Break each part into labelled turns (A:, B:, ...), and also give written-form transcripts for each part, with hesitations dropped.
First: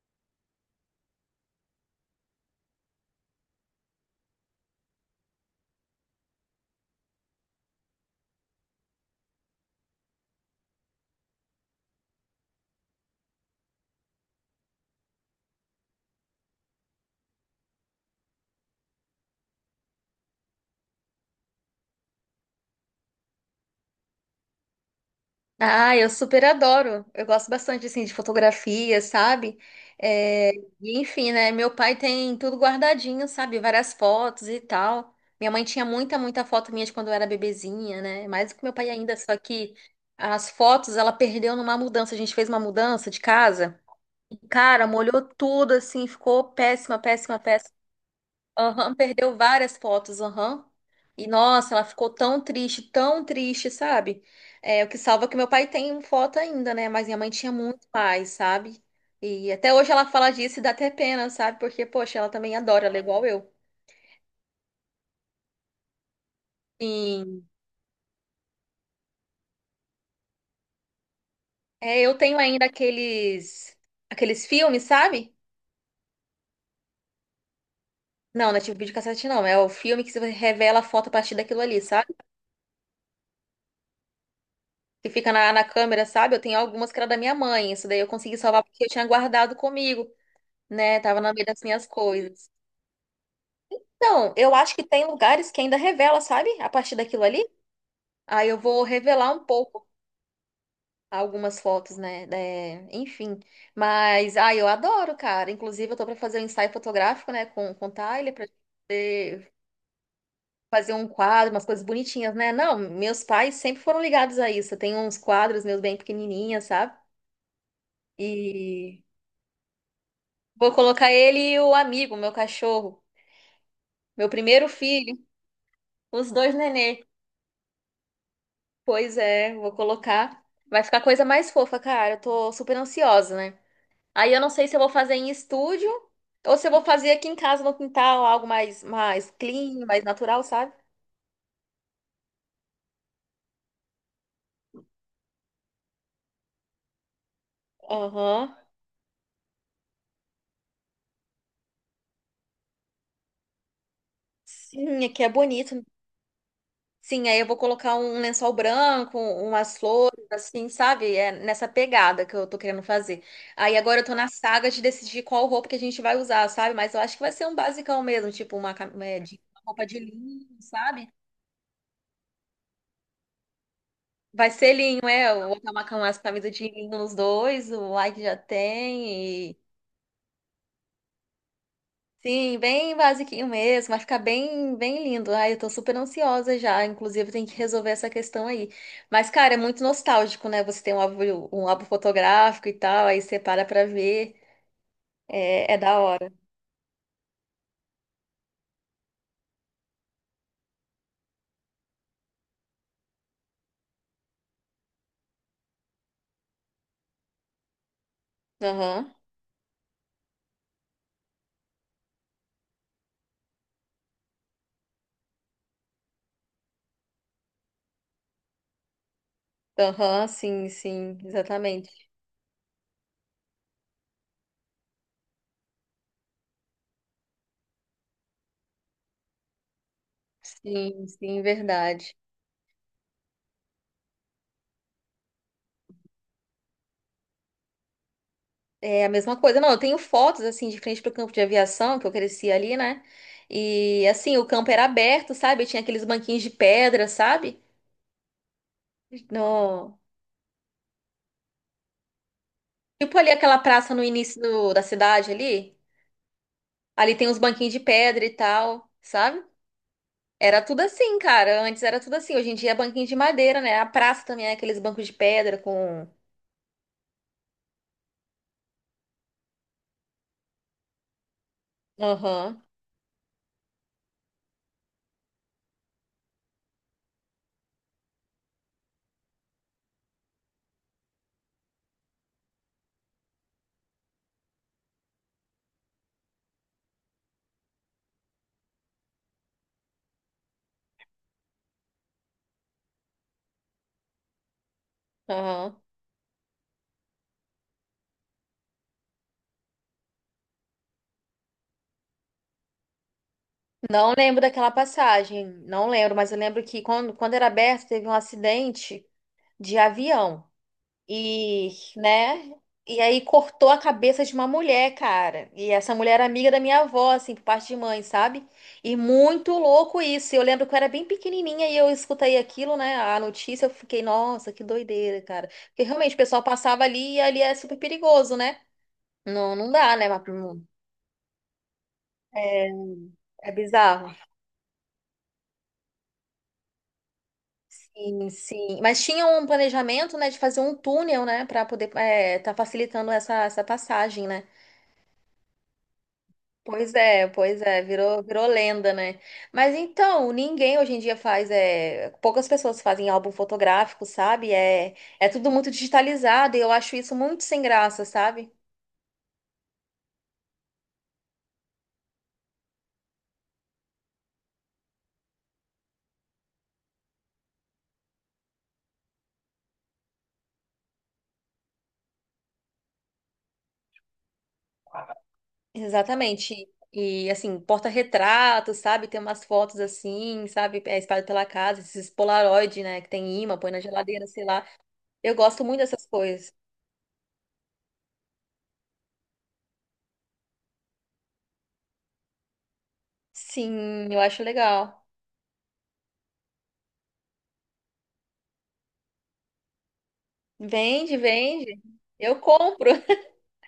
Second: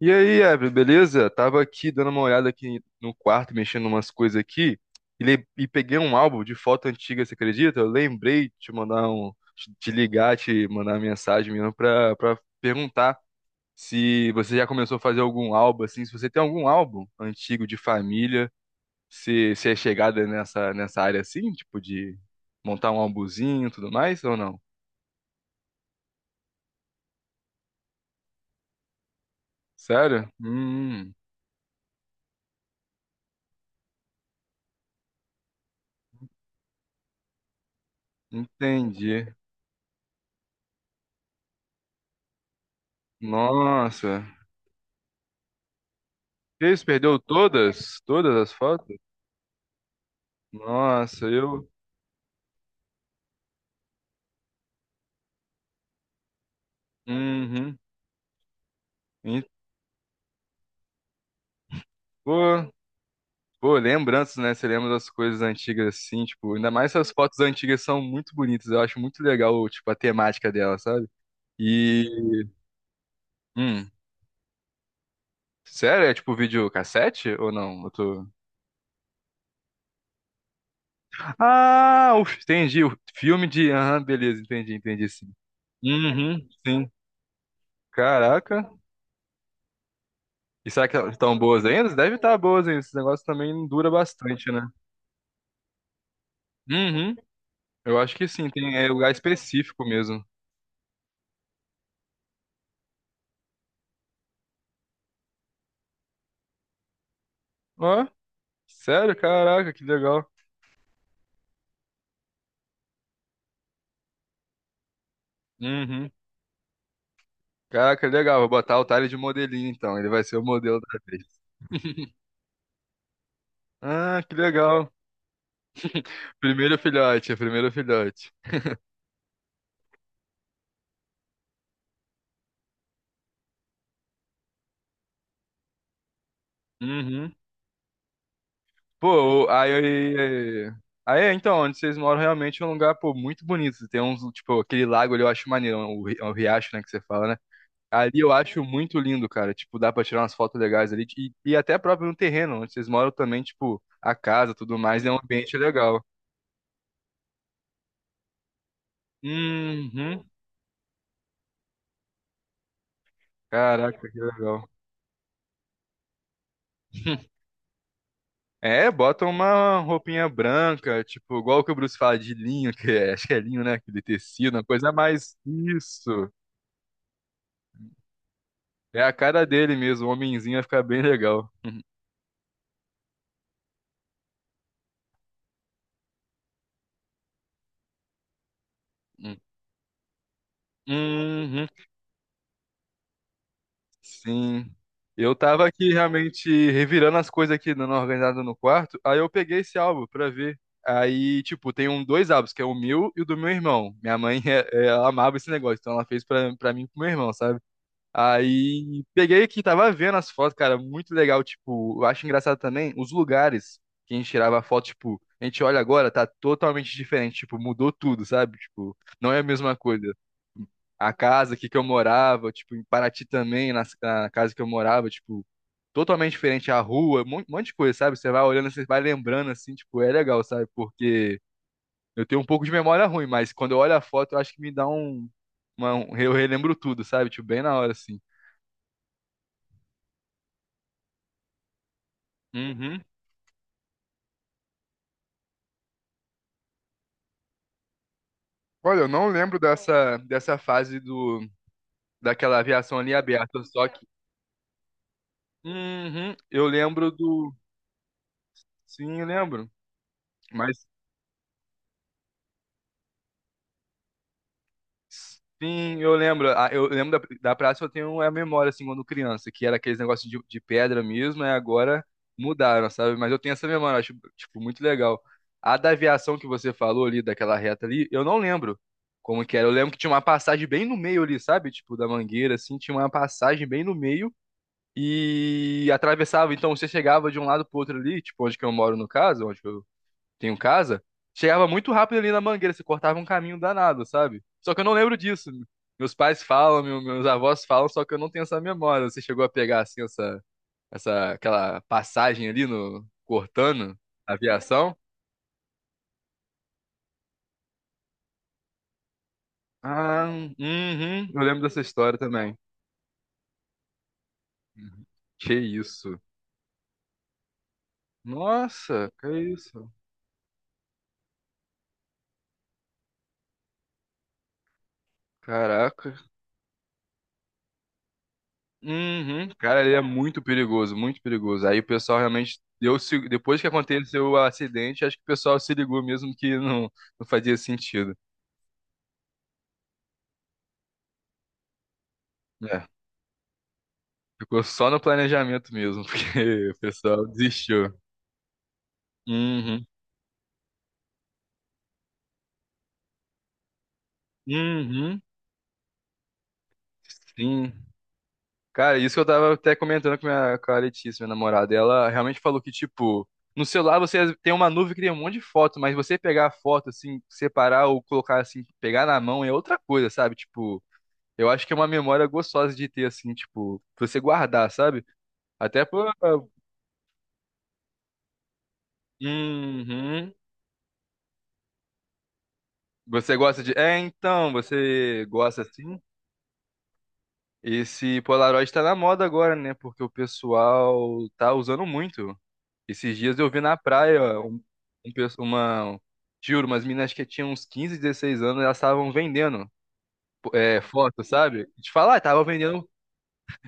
A: E aí, Evelyn, beleza? Tava aqui dando uma olhada aqui no quarto, mexendo umas coisas aqui, e peguei um álbum de foto antiga, você acredita? Eu lembrei de te mandar te ligar, te mandar uma mensagem mesmo pra perguntar se você já começou a fazer algum álbum, assim, se você tem algum álbum antigo de família, se é chegada nessa área assim, tipo de montar um álbumzinho e tudo mais, ou não?
B: Ah, eu super adoro. Eu gosto bastante assim de fotografia, sabe?
A: Sério?
B: É, e enfim, né? Meu pai tem tudo guardadinho, sabe? Várias fotos e tal. Minha mãe tinha muita foto minha de quando eu era bebezinha, né? Mais do que meu pai ainda,
A: Entendi.
B: só que as fotos ela perdeu numa mudança. A gente fez uma mudança de casa.
A: Nossa.
B: E, cara, molhou tudo assim, ficou
A: Que isso,
B: péssima,
A: perdeu
B: péssima, péssima.
A: todas? Todas as
B: Aham,
A: fotos?
B: perdeu várias fotos, aham.
A: Nossa,
B: E
A: eu.
B: nossa, ela ficou tão triste, sabe? É, o que salva é que meu pai tem um foto ainda, né? Mas minha mãe tinha
A: Uhum.
B: muito mais, sabe?
A: E,
B: E até hoje ela fala disso e dá até pena, sabe? Porque, poxa, ela
A: pô,
B: também adora, ela é igual eu.
A: pô, lembranças, né? Você lembra das coisas antigas assim, tipo, ainda mais essas fotos
B: Sim.
A: antigas são muito bonitas. Eu acho muito legal, tipo, a temática dela, sabe?
B: É,
A: E.
B: eu tenho ainda aqueles
A: Hum.
B: aqueles filmes, sabe?
A: Sério? É tipo videocassete ou não? Eu tô.
B: Não, não é tipo videocassete, não. É o filme que você revela a foto a partir daquilo ali,
A: Ah,
B: sabe?
A: entendi. O filme de. Aham, beleza, entendi, entendi
B: Que
A: sim.
B: fica na câmera, sabe? Eu
A: Uhum,
B: tenho
A: sim.
B: algumas que era da minha mãe. Isso daí eu consegui salvar
A: Caraca.
B: porque eu tinha guardado comigo.
A: E será que
B: Né?
A: elas
B: Tava no
A: estão
B: meio das
A: boas
B: minhas
A: ainda? Deve estar
B: coisas.
A: boas ainda. Esse negócio também dura
B: Então,
A: bastante,
B: eu
A: né?
B: acho que tem lugares que ainda revela, sabe? A partir
A: Uhum.
B: daquilo ali.
A: Eu acho que sim,
B: Aí eu
A: tem
B: vou
A: lugar
B: revelar um
A: específico
B: pouco
A: mesmo.
B: algumas fotos, né? É, enfim. Mas, ah, eu adoro, cara. Inclusive, eu tô pra fazer um ensaio fotográfico, né? Com o
A: Ó,
B: Tyler, pra
A: sério?
B: poder
A: Caraca, que legal.
B: fazer um quadro, umas coisas bonitinhas, né? Não, meus pais sempre foram ligados a isso. Eu tenho uns quadros meus bem
A: Uhum.
B: pequenininhos, sabe?
A: Caraca, legal. Vou botar o
B: E
A: Tyler de modelinho, então. Ele vai ser o
B: vou
A: modelo da
B: colocar
A: vez.
B: ele e o amigo, meu cachorro,
A: Ah,
B: meu
A: que
B: primeiro
A: legal.
B: filho, os dois
A: Primeiro
B: nenê.
A: filhote, é primeiro filhote.
B: Pois é, vou colocar. Vai ficar coisa mais fofa, cara. Eu tô super ansiosa, né? Aí eu não sei se eu vou fazer em estúdio ou se eu vou fazer aqui
A: Uhum.
B: em casa no quintal, algo mais, mais
A: Pô, aí,
B: clean, mais natural,
A: aí,
B: sabe?
A: aí, então, onde vocês moram realmente é um lugar, pô, muito bonito. Tem uns, tipo, aquele lago ali eu acho maneiro, o riacho, né, que você fala, né? Ali eu
B: Aham.
A: acho muito lindo, cara. Tipo, dá pra tirar umas fotos legais ali. E até próprio no terreno, onde vocês moram também, tipo, a casa, tudo
B: Sim,
A: mais, é um
B: aqui é
A: ambiente
B: bonito.
A: legal.
B: Sim, aí eu vou colocar um lençol branco, umas
A: Uhum.
B: flores, assim, sabe? É nessa pegada que eu tô querendo fazer. Aí agora eu
A: Caraca,
B: tô
A: que
B: na
A: legal.
B: saga de decidir qual roupa que a gente vai usar, sabe? Mas eu acho que vai ser um basicão mesmo, tipo
A: É, bota
B: uma
A: uma
B: roupa de
A: roupinha
B: linho,
A: branca,
B: sabe?
A: tipo, igual que o Bruce fala de linho, acho que é linho, né? Aquele
B: Vai
A: tecido, uma
B: ser
A: coisa
B: linho, é?
A: mais.
B: Eu vou acabar com as
A: Isso.
B: camisas de linho nos dois, o like já
A: É a cara
B: tem. E...
A: dele mesmo, o homenzinho vai ficar bem legal.
B: Sim, bem basiquinho mesmo, vai ficar bem, bem lindo. Ai, eu tô super ansiosa já, inclusive tem que resolver essa questão aí. Mas, cara, é muito nostálgico, né? Você tem
A: Uhum.
B: um álbum fotográfico e tal, aí você para pra ver,
A: Sim. Eu tava
B: é, é
A: aqui
B: da hora.
A: realmente revirando as coisas aqui, dando uma organizada no quarto. Aí eu peguei esse álbum pra ver. Aí, tipo, tem um, dois álbuns, que é o meu e o do meu irmão. Minha mãe, ela amava esse negócio, então ela fez pra mim e pro meu irmão, sabe? Aí
B: Aham,
A: peguei aqui, tava vendo as fotos, cara, muito legal. Tipo, eu acho engraçado também os lugares que a gente tirava foto, tipo, a gente olha agora, tá totalmente diferente, tipo, mudou tudo, sabe? Tipo, não é a mesma coisa
B: aham, sim,
A: a
B: sim,
A: casa aqui que eu
B: exatamente.
A: morava, tipo, em Paraty também, casa que eu morava, tipo, totalmente diferente a rua, um monte de coisa, sabe? Você vai olhando, você vai lembrando, assim, tipo, é legal, sabe?
B: Sim,
A: Porque
B: sim, verdade.
A: eu tenho um pouco de memória ruim, mas quando eu olho a foto, eu acho que me dá eu relembro tudo, sabe? Tipo, bem na hora, assim.
B: É a mesma coisa. Não, eu tenho fotos assim de frente pro campo de aviação, que eu cresci ali,
A: Uhum.
B: né? E assim, o campo era aberto, sabe? Tinha aqueles banquinhos de pedra, sabe?
A: Olha, eu não lembro
B: No...
A: dessa fase daquela aviação ali
B: Tipo ali aquela
A: aberta, só
B: praça
A: que.
B: no início do- da cidade ali.
A: Uhum, eu lembro
B: Ali tem uns
A: do.
B: banquinhos de pedra e tal,
A: Sim, eu
B: sabe?
A: lembro.
B: Era tudo
A: Mas
B: assim, cara. Antes era tudo assim. Hoje em dia é banquinho de madeira, né? A praça também é aqueles bancos de pedra
A: sim,
B: com.
A: eu lembro. Ah, eu lembro da praça, eu tenho é a memória, assim, quando criança, que era aqueles negócios de pedra mesmo, e agora
B: Aham,
A: mudaram, sabe? Mas eu tenho essa memória, eu acho, tipo, muito legal. A da aviação que você falou ali, daquela reta ali, eu não lembro como que era. Eu lembro que tinha uma passagem bem no meio ali, sabe? Tipo, da Mangueira, assim, tinha uma passagem bem no meio e atravessava. Então, você chegava de um lado pro outro ali, tipo, onde que eu moro, no caso, onde que eu tenho casa, chegava muito rápido ali na Mangueira, você cortava um caminho danado, sabe? Só que eu não lembro disso.
B: aham.
A: Meus pais falam, meus avós falam, só que eu não tenho essa memória. Você chegou a pegar assim essa, essa aquela passagem ali no cortando
B: Não
A: a
B: lembro daquela
A: aviação?
B: passagem. Não lembro, mas eu lembro que quando era aberto, teve um acidente de
A: Ah,
B: avião.
A: uhum, eu lembro
B: E,
A: dessa história
B: né?
A: também.
B: E aí cortou a cabeça de uma mulher, cara.
A: Que
B: E essa mulher
A: isso?
B: era amiga da minha avó, assim, por parte de mãe, sabe? E
A: Nossa, que
B: muito
A: isso?
B: louco isso. Eu lembro que eu era bem pequenininha e eu escutei aquilo, né? A notícia, eu fiquei, nossa, que doideira, cara. Porque realmente
A: Caraca.
B: o pessoal passava ali e ali é super perigoso, né?
A: Uhum,
B: Não, não
A: cara, ele
B: dá,
A: é
B: né? Mas,
A: muito perigoso, muito perigoso. Aí o pessoal realmente
B: é,
A: deu, se-
B: é
A: depois que
B: bizarro.
A: aconteceu o acidente, acho que o pessoal se ligou mesmo que não fazia sentido.
B: Sim, sim. Mas tinha um planejamento, né, de fazer um túnel, né, para poder tá
A: É,
B: facilitando essa passagem, né?
A: ficou só no planejamento mesmo, porque o pessoal
B: Pois é,
A: desistiu.
B: virou, virou lenda, né? Mas
A: Uhum,
B: então, ninguém hoje em dia faz, é, poucas pessoas fazem álbum fotográfico, sabe? É,
A: uhum,
B: é tudo muito digitalizado e eu acho isso muito sem
A: sim.
B: graça, sabe?
A: Cara, isso que eu tava até comentando com a Letícia, minha namorada. Ela realmente falou que, tipo, no celular você tem uma nuvem que tem um monte de foto, mas você pegar a foto, assim, separar ou colocar, assim, pegar na mão é outra coisa, sabe? Tipo. Eu acho que é uma memória gostosa de ter, assim, tipo, pra você guardar, sabe? Até por.
B: Exatamente. E assim, porta-retratos, sabe? Tem umas fotos
A: Uhum.
B: assim, sabe? É, espalhado pela casa, esses Polaroid, né? Que
A: Você
B: tem imã,
A: gosta
B: põe
A: de.
B: na
A: É,
B: geladeira, sei
A: então,
B: lá.
A: você
B: Eu
A: gosta
B: gosto muito
A: assim?
B: dessas coisas.
A: Esse Polaroid tá na moda agora, né? Porque o pessoal tá usando muito. Esses dias eu vi na
B: Sim, eu
A: praia
B: acho
A: um,
B: legal.
A: um pe- uma. Juro, umas meninas que tinham uns 15, 16 anos, elas estavam vendendo
B: Vende,
A: foto, sabe?
B: vende.
A: Te falar,
B: Eu
A: estavam vendendo.
B: compro.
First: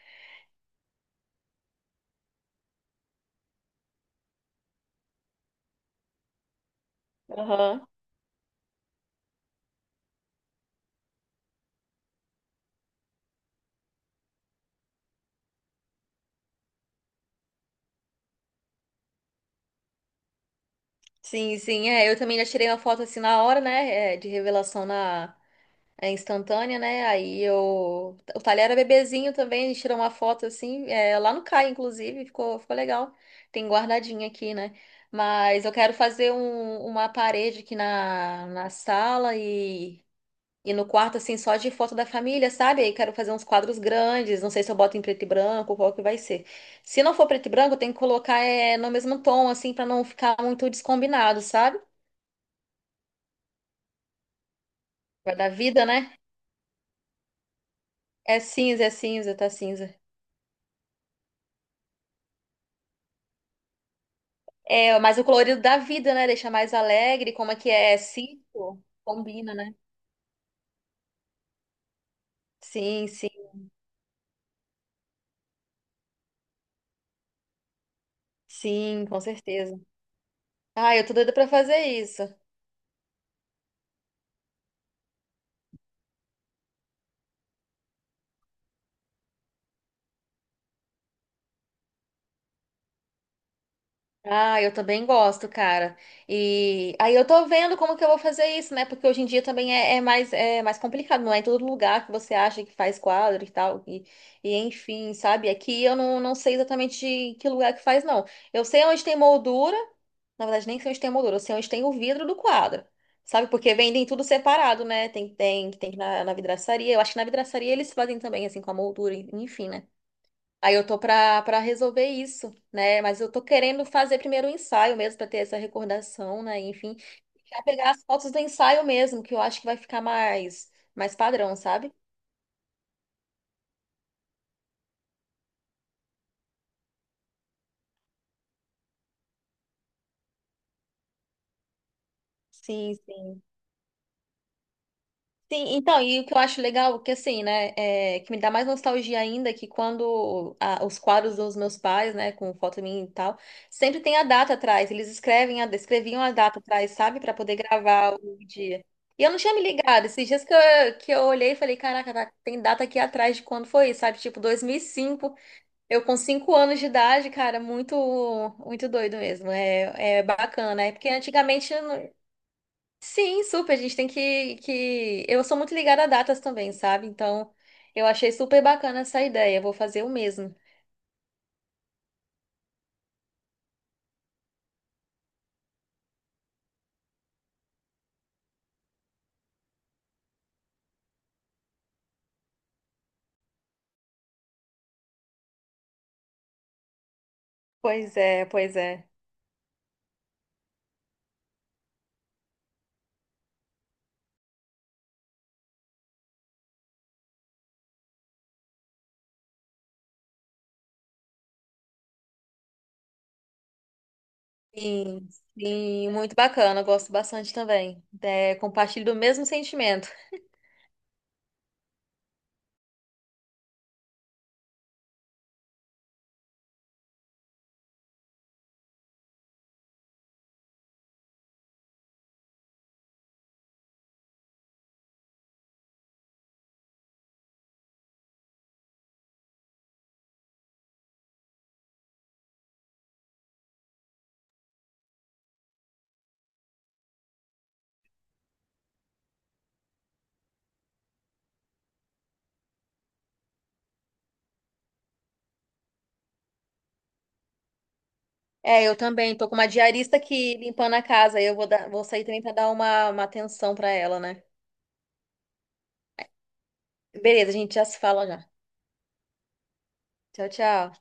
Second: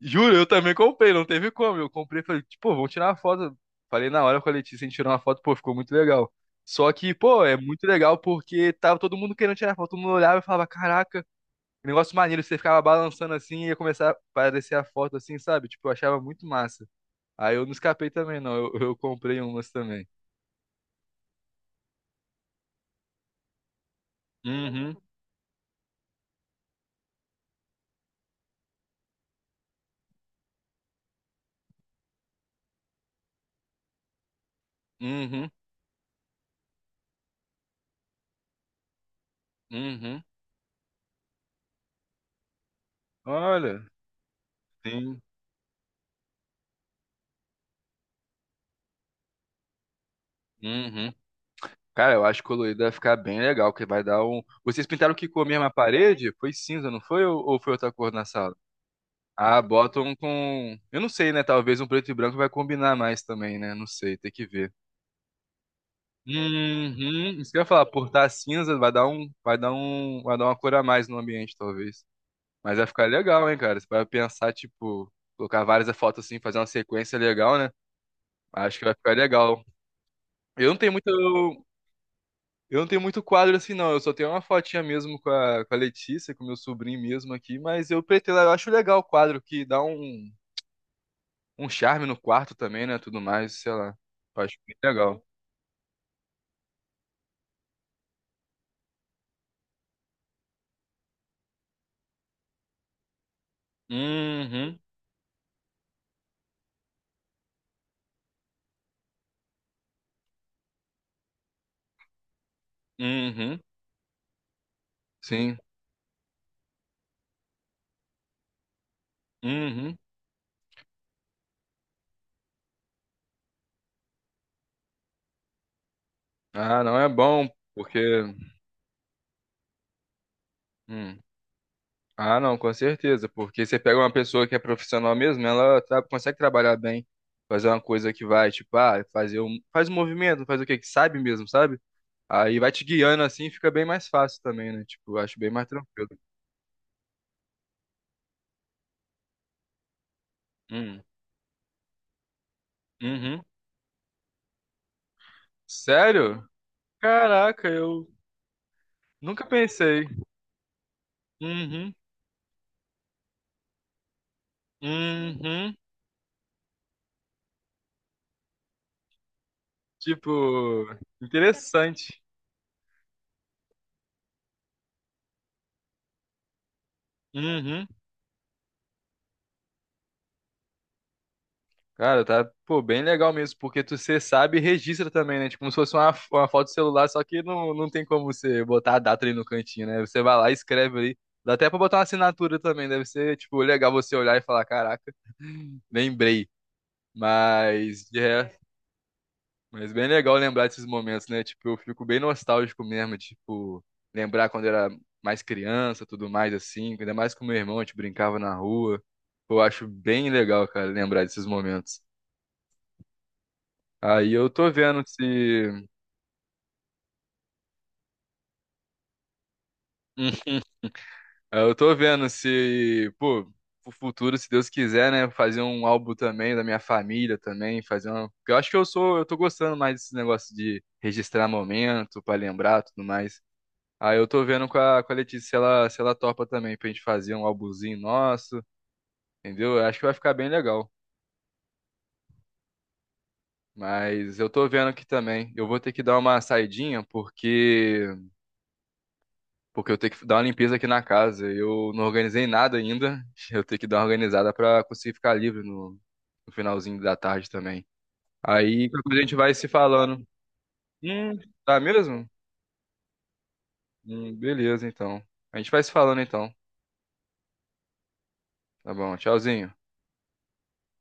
A: Juro, eu também comprei, não teve como. Eu comprei, falei, tipo, vamos tirar uma foto. Falei na hora com a Letícia, a gente tirou uma foto, pô, ficou muito legal. Só que, pô, é muito
B: Aham.
A: legal porque tava todo mundo querendo tirar foto, todo mundo olhava e falava, caraca, que negócio maneiro, você ficava balançando assim e ia começar a aparecer a foto assim, sabe? Tipo, eu achava muito massa. Aí eu não escapei também, não, eu comprei umas também.
B: Sim, sim, é. Eu também já tirei uma foto assim na hora, né? De revelação
A: Uhum,
B: instantânea, né? Aí eu. O talher era bebezinho também, a gente tirou uma foto assim, é, lá no CAI, inclusive, ficou, ficou legal. Tem guardadinha aqui, né?
A: uhum,
B: Mas eu quero fazer uma parede aqui na sala
A: uhum.
B: e no quarto, assim, só de foto da família, sabe? Aí quero fazer uns quadros
A: Olha,
B: grandes, não sei se eu boto em
A: sim,
B: preto e branco, qual que vai ser. Se não for preto e branco, tem que colocar é, no mesmo tom, assim, pra não ficar muito
A: uhum.
B: descombinado, sabe?
A: Cara, eu acho que colorido vai ficar bem legal, que vai dar um. Vocês pintaram que
B: Vai
A: com a
B: dar
A: mesma
B: vida, né?
A: parede? Foi cinza, não foi? Ou foi outra cor na sala?
B: É cinza, tá
A: Ah,
B: cinza.
A: botam com. Eu não sei, né? Talvez um preto e branco vai combinar mais também, né? Não sei, tem que ver.
B: É, mas o colorido da vida, né? Deixa mais alegre,
A: Uhum.
B: como
A: Isso
B: é
A: que eu ia
B: que
A: falar,
B: é? É
A: por estar cinza,
B: cinco?
A: vai dar um,
B: Combina,
A: vai dar
B: né?
A: um, vai dar uma cor a mais no ambiente, talvez. Mas vai
B: Sim,
A: ficar
B: sim,
A: legal, hein, cara? Você vai pensar, tipo, colocar várias fotos assim, fazer uma sequência legal, né? Acho que vai
B: sim,
A: ficar
B: com
A: legal.
B: certeza.
A: Eu não tenho
B: Ai, eu tô doida pra
A: muito,
B: fazer isso.
A: Eu não tenho muito quadro assim, não. Eu só tenho uma fotinha mesmo com a Letícia, com o meu sobrinho mesmo aqui, mas eu pretendo, eu acho legal o quadro, que dá um charme no quarto também, né? Tudo mais, sei lá. Eu acho
B: Ah, eu
A: muito
B: também
A: legal.
B: gosto, cara. E aí eu tô vendo como que eu vou fazer isso, né? Porque hoje em dia também é, é mais complicado, não é em todo lugar que você acha que faz quadro e tal. E
A: Uhum,
B: enfim, sabe? Aqui eu não, não sei exatamente em que lugar que faz, não. Eu sei onde tem moldura, na verdade nem sei onde tem moldura, eu sei onde tem o vidro do quadro. Sabe?
A: uhum,
B: Porque vendem tudo separado, né? Tem,
A: sim,
B: tem, tem que ir na vidraçaria. Eu acho que na vidraçaria eles fazem também, assim, com a moldura, enfim, né?
A: uhum.
B: Aí eu tô pra resolver isso, né? Mas eu tô querendo fazer primeiro o ensaio mesmo, pra ter essa recordação, né?
A: Ah,
B: Enfim,
A: não é bom,
B: já pegar
A: porque.
B: as fotos do ensaio mesmo, que eu acho que vai ficar mais, mais
A: Hum.
B: padrão, sabe?
A: Ah, não, com certeza, porque você pega uma pessoa que é profissional mesmo, ela consegue trabalhar bem, fazer uma coisa que vai, tipo, fazer um. Faz um movimento, faz o quê? Que sabe mesmo, sabe? Aí vai te
B: Sim,
A: guiando
B: sim.
A: assim, fica bem mais fácil também, né? Tipo, eu acho bem mais
B: Sim, então,
A: tranquilo.
B: e o que eu acho legal, que assim, né, é, que me dá mais nostalgia ainda, que quando os
A: Hum.
B: quadros dos meus pais, né, com foto minha e tal,
A: Uhum.
B: sempre tem a data atrás, eles escrevem escreviam a
A: Sério?
B: data atrás, sabe, pra poder
A: Caraca, eu
B: gravar o dia. E eu não
A: nunca
B: tinha me
A: pensei.
B: ligado, esses dias que eu olhei e falei,
A: Uhum.
B: caraca, tem data aqui atrás de quando foi, sabe, tipo 2005,
A: Uhum.
B: eu com 5 anos de idade, cara, muito, muito doido mesmo, é, é bacana,
A: Tipo,
B: é porque antigamente
A: interessante.
B: Sim, super. A gente tem que. Eu sou muito ligada a datas também, sabe? Então,
A: Uhum.
B: eu achei super bacana essa ideia. Vou fazer o mesmo.
A: Cara, tá, pô, bem legal mesmo, porque tu você sabe e registra também, né? Tipo, como se fosse uma foto de celular, só que não tem como você botar a data ali no cantinho, né? Você vai lá e escreve ali. Dá até pra botar uma assinatura também, deve ser, tipo, legal você olhar e falar, caraca, lembrei. Mas
B: Pois
A: de
B: é,
A: resto.
B: pois é.
A: Mas bem legal lembrar desses momentos, né? Tipo, eu fico bem nostálgico mesmo, tipo, lembrar quando eu era mais criança, tudo mais assim, ainda mais com meu irmão, a gente brincava na rua. Pô, eu acho bem legal, cara, lembrar desses momentos. Aí eu tô vendo
B: Sim,
A: se.
B: sim, muito bacana. Eu gosto bastante também. É, compartilho do mesmo sentimento.
A: Hum, aí eu tô vendo se, pô, pro futuro, se Deus quiser, né? Fazer um álbum também da minha família também, fazer uma. Porque eu acho que eu tô gostando mais desse negócio de registrar momento, pra lembrar, tudo mais. Aí eu tô vendo com a Letícia se ela topa também pra gente fazer um álbumzinho nosso, entendeu? Eu acho que vai ficar bem legal. Mas eu tô vendo aqui também. Eu vou ter que dar uma saidinha porque eu tenho que dar uma limpeza aqui na casa. Eu não organizei nada ainda. Eu tenho que dar uma organizada pra conseguir ficar livre no finalzinho da tarde também.
B: É,
A: Aí
B: eu
A: qualquer coisa a gente
B: também. Tô
A: vai
B: com uma
A: se
B: diarista
A: falando.
B: aqui limpando a
A: Hum,
B: casa. Eu vou
A: tá
B: dar, vou sair
A: mesmo?
B: também para dar uma atenção para ela, né?
A: Beleza, então. A gente vai se falando então.
B: Beleza, a gente já se fala já.
A: Tá bom, tchauzinho.
B: Tchau, tchau.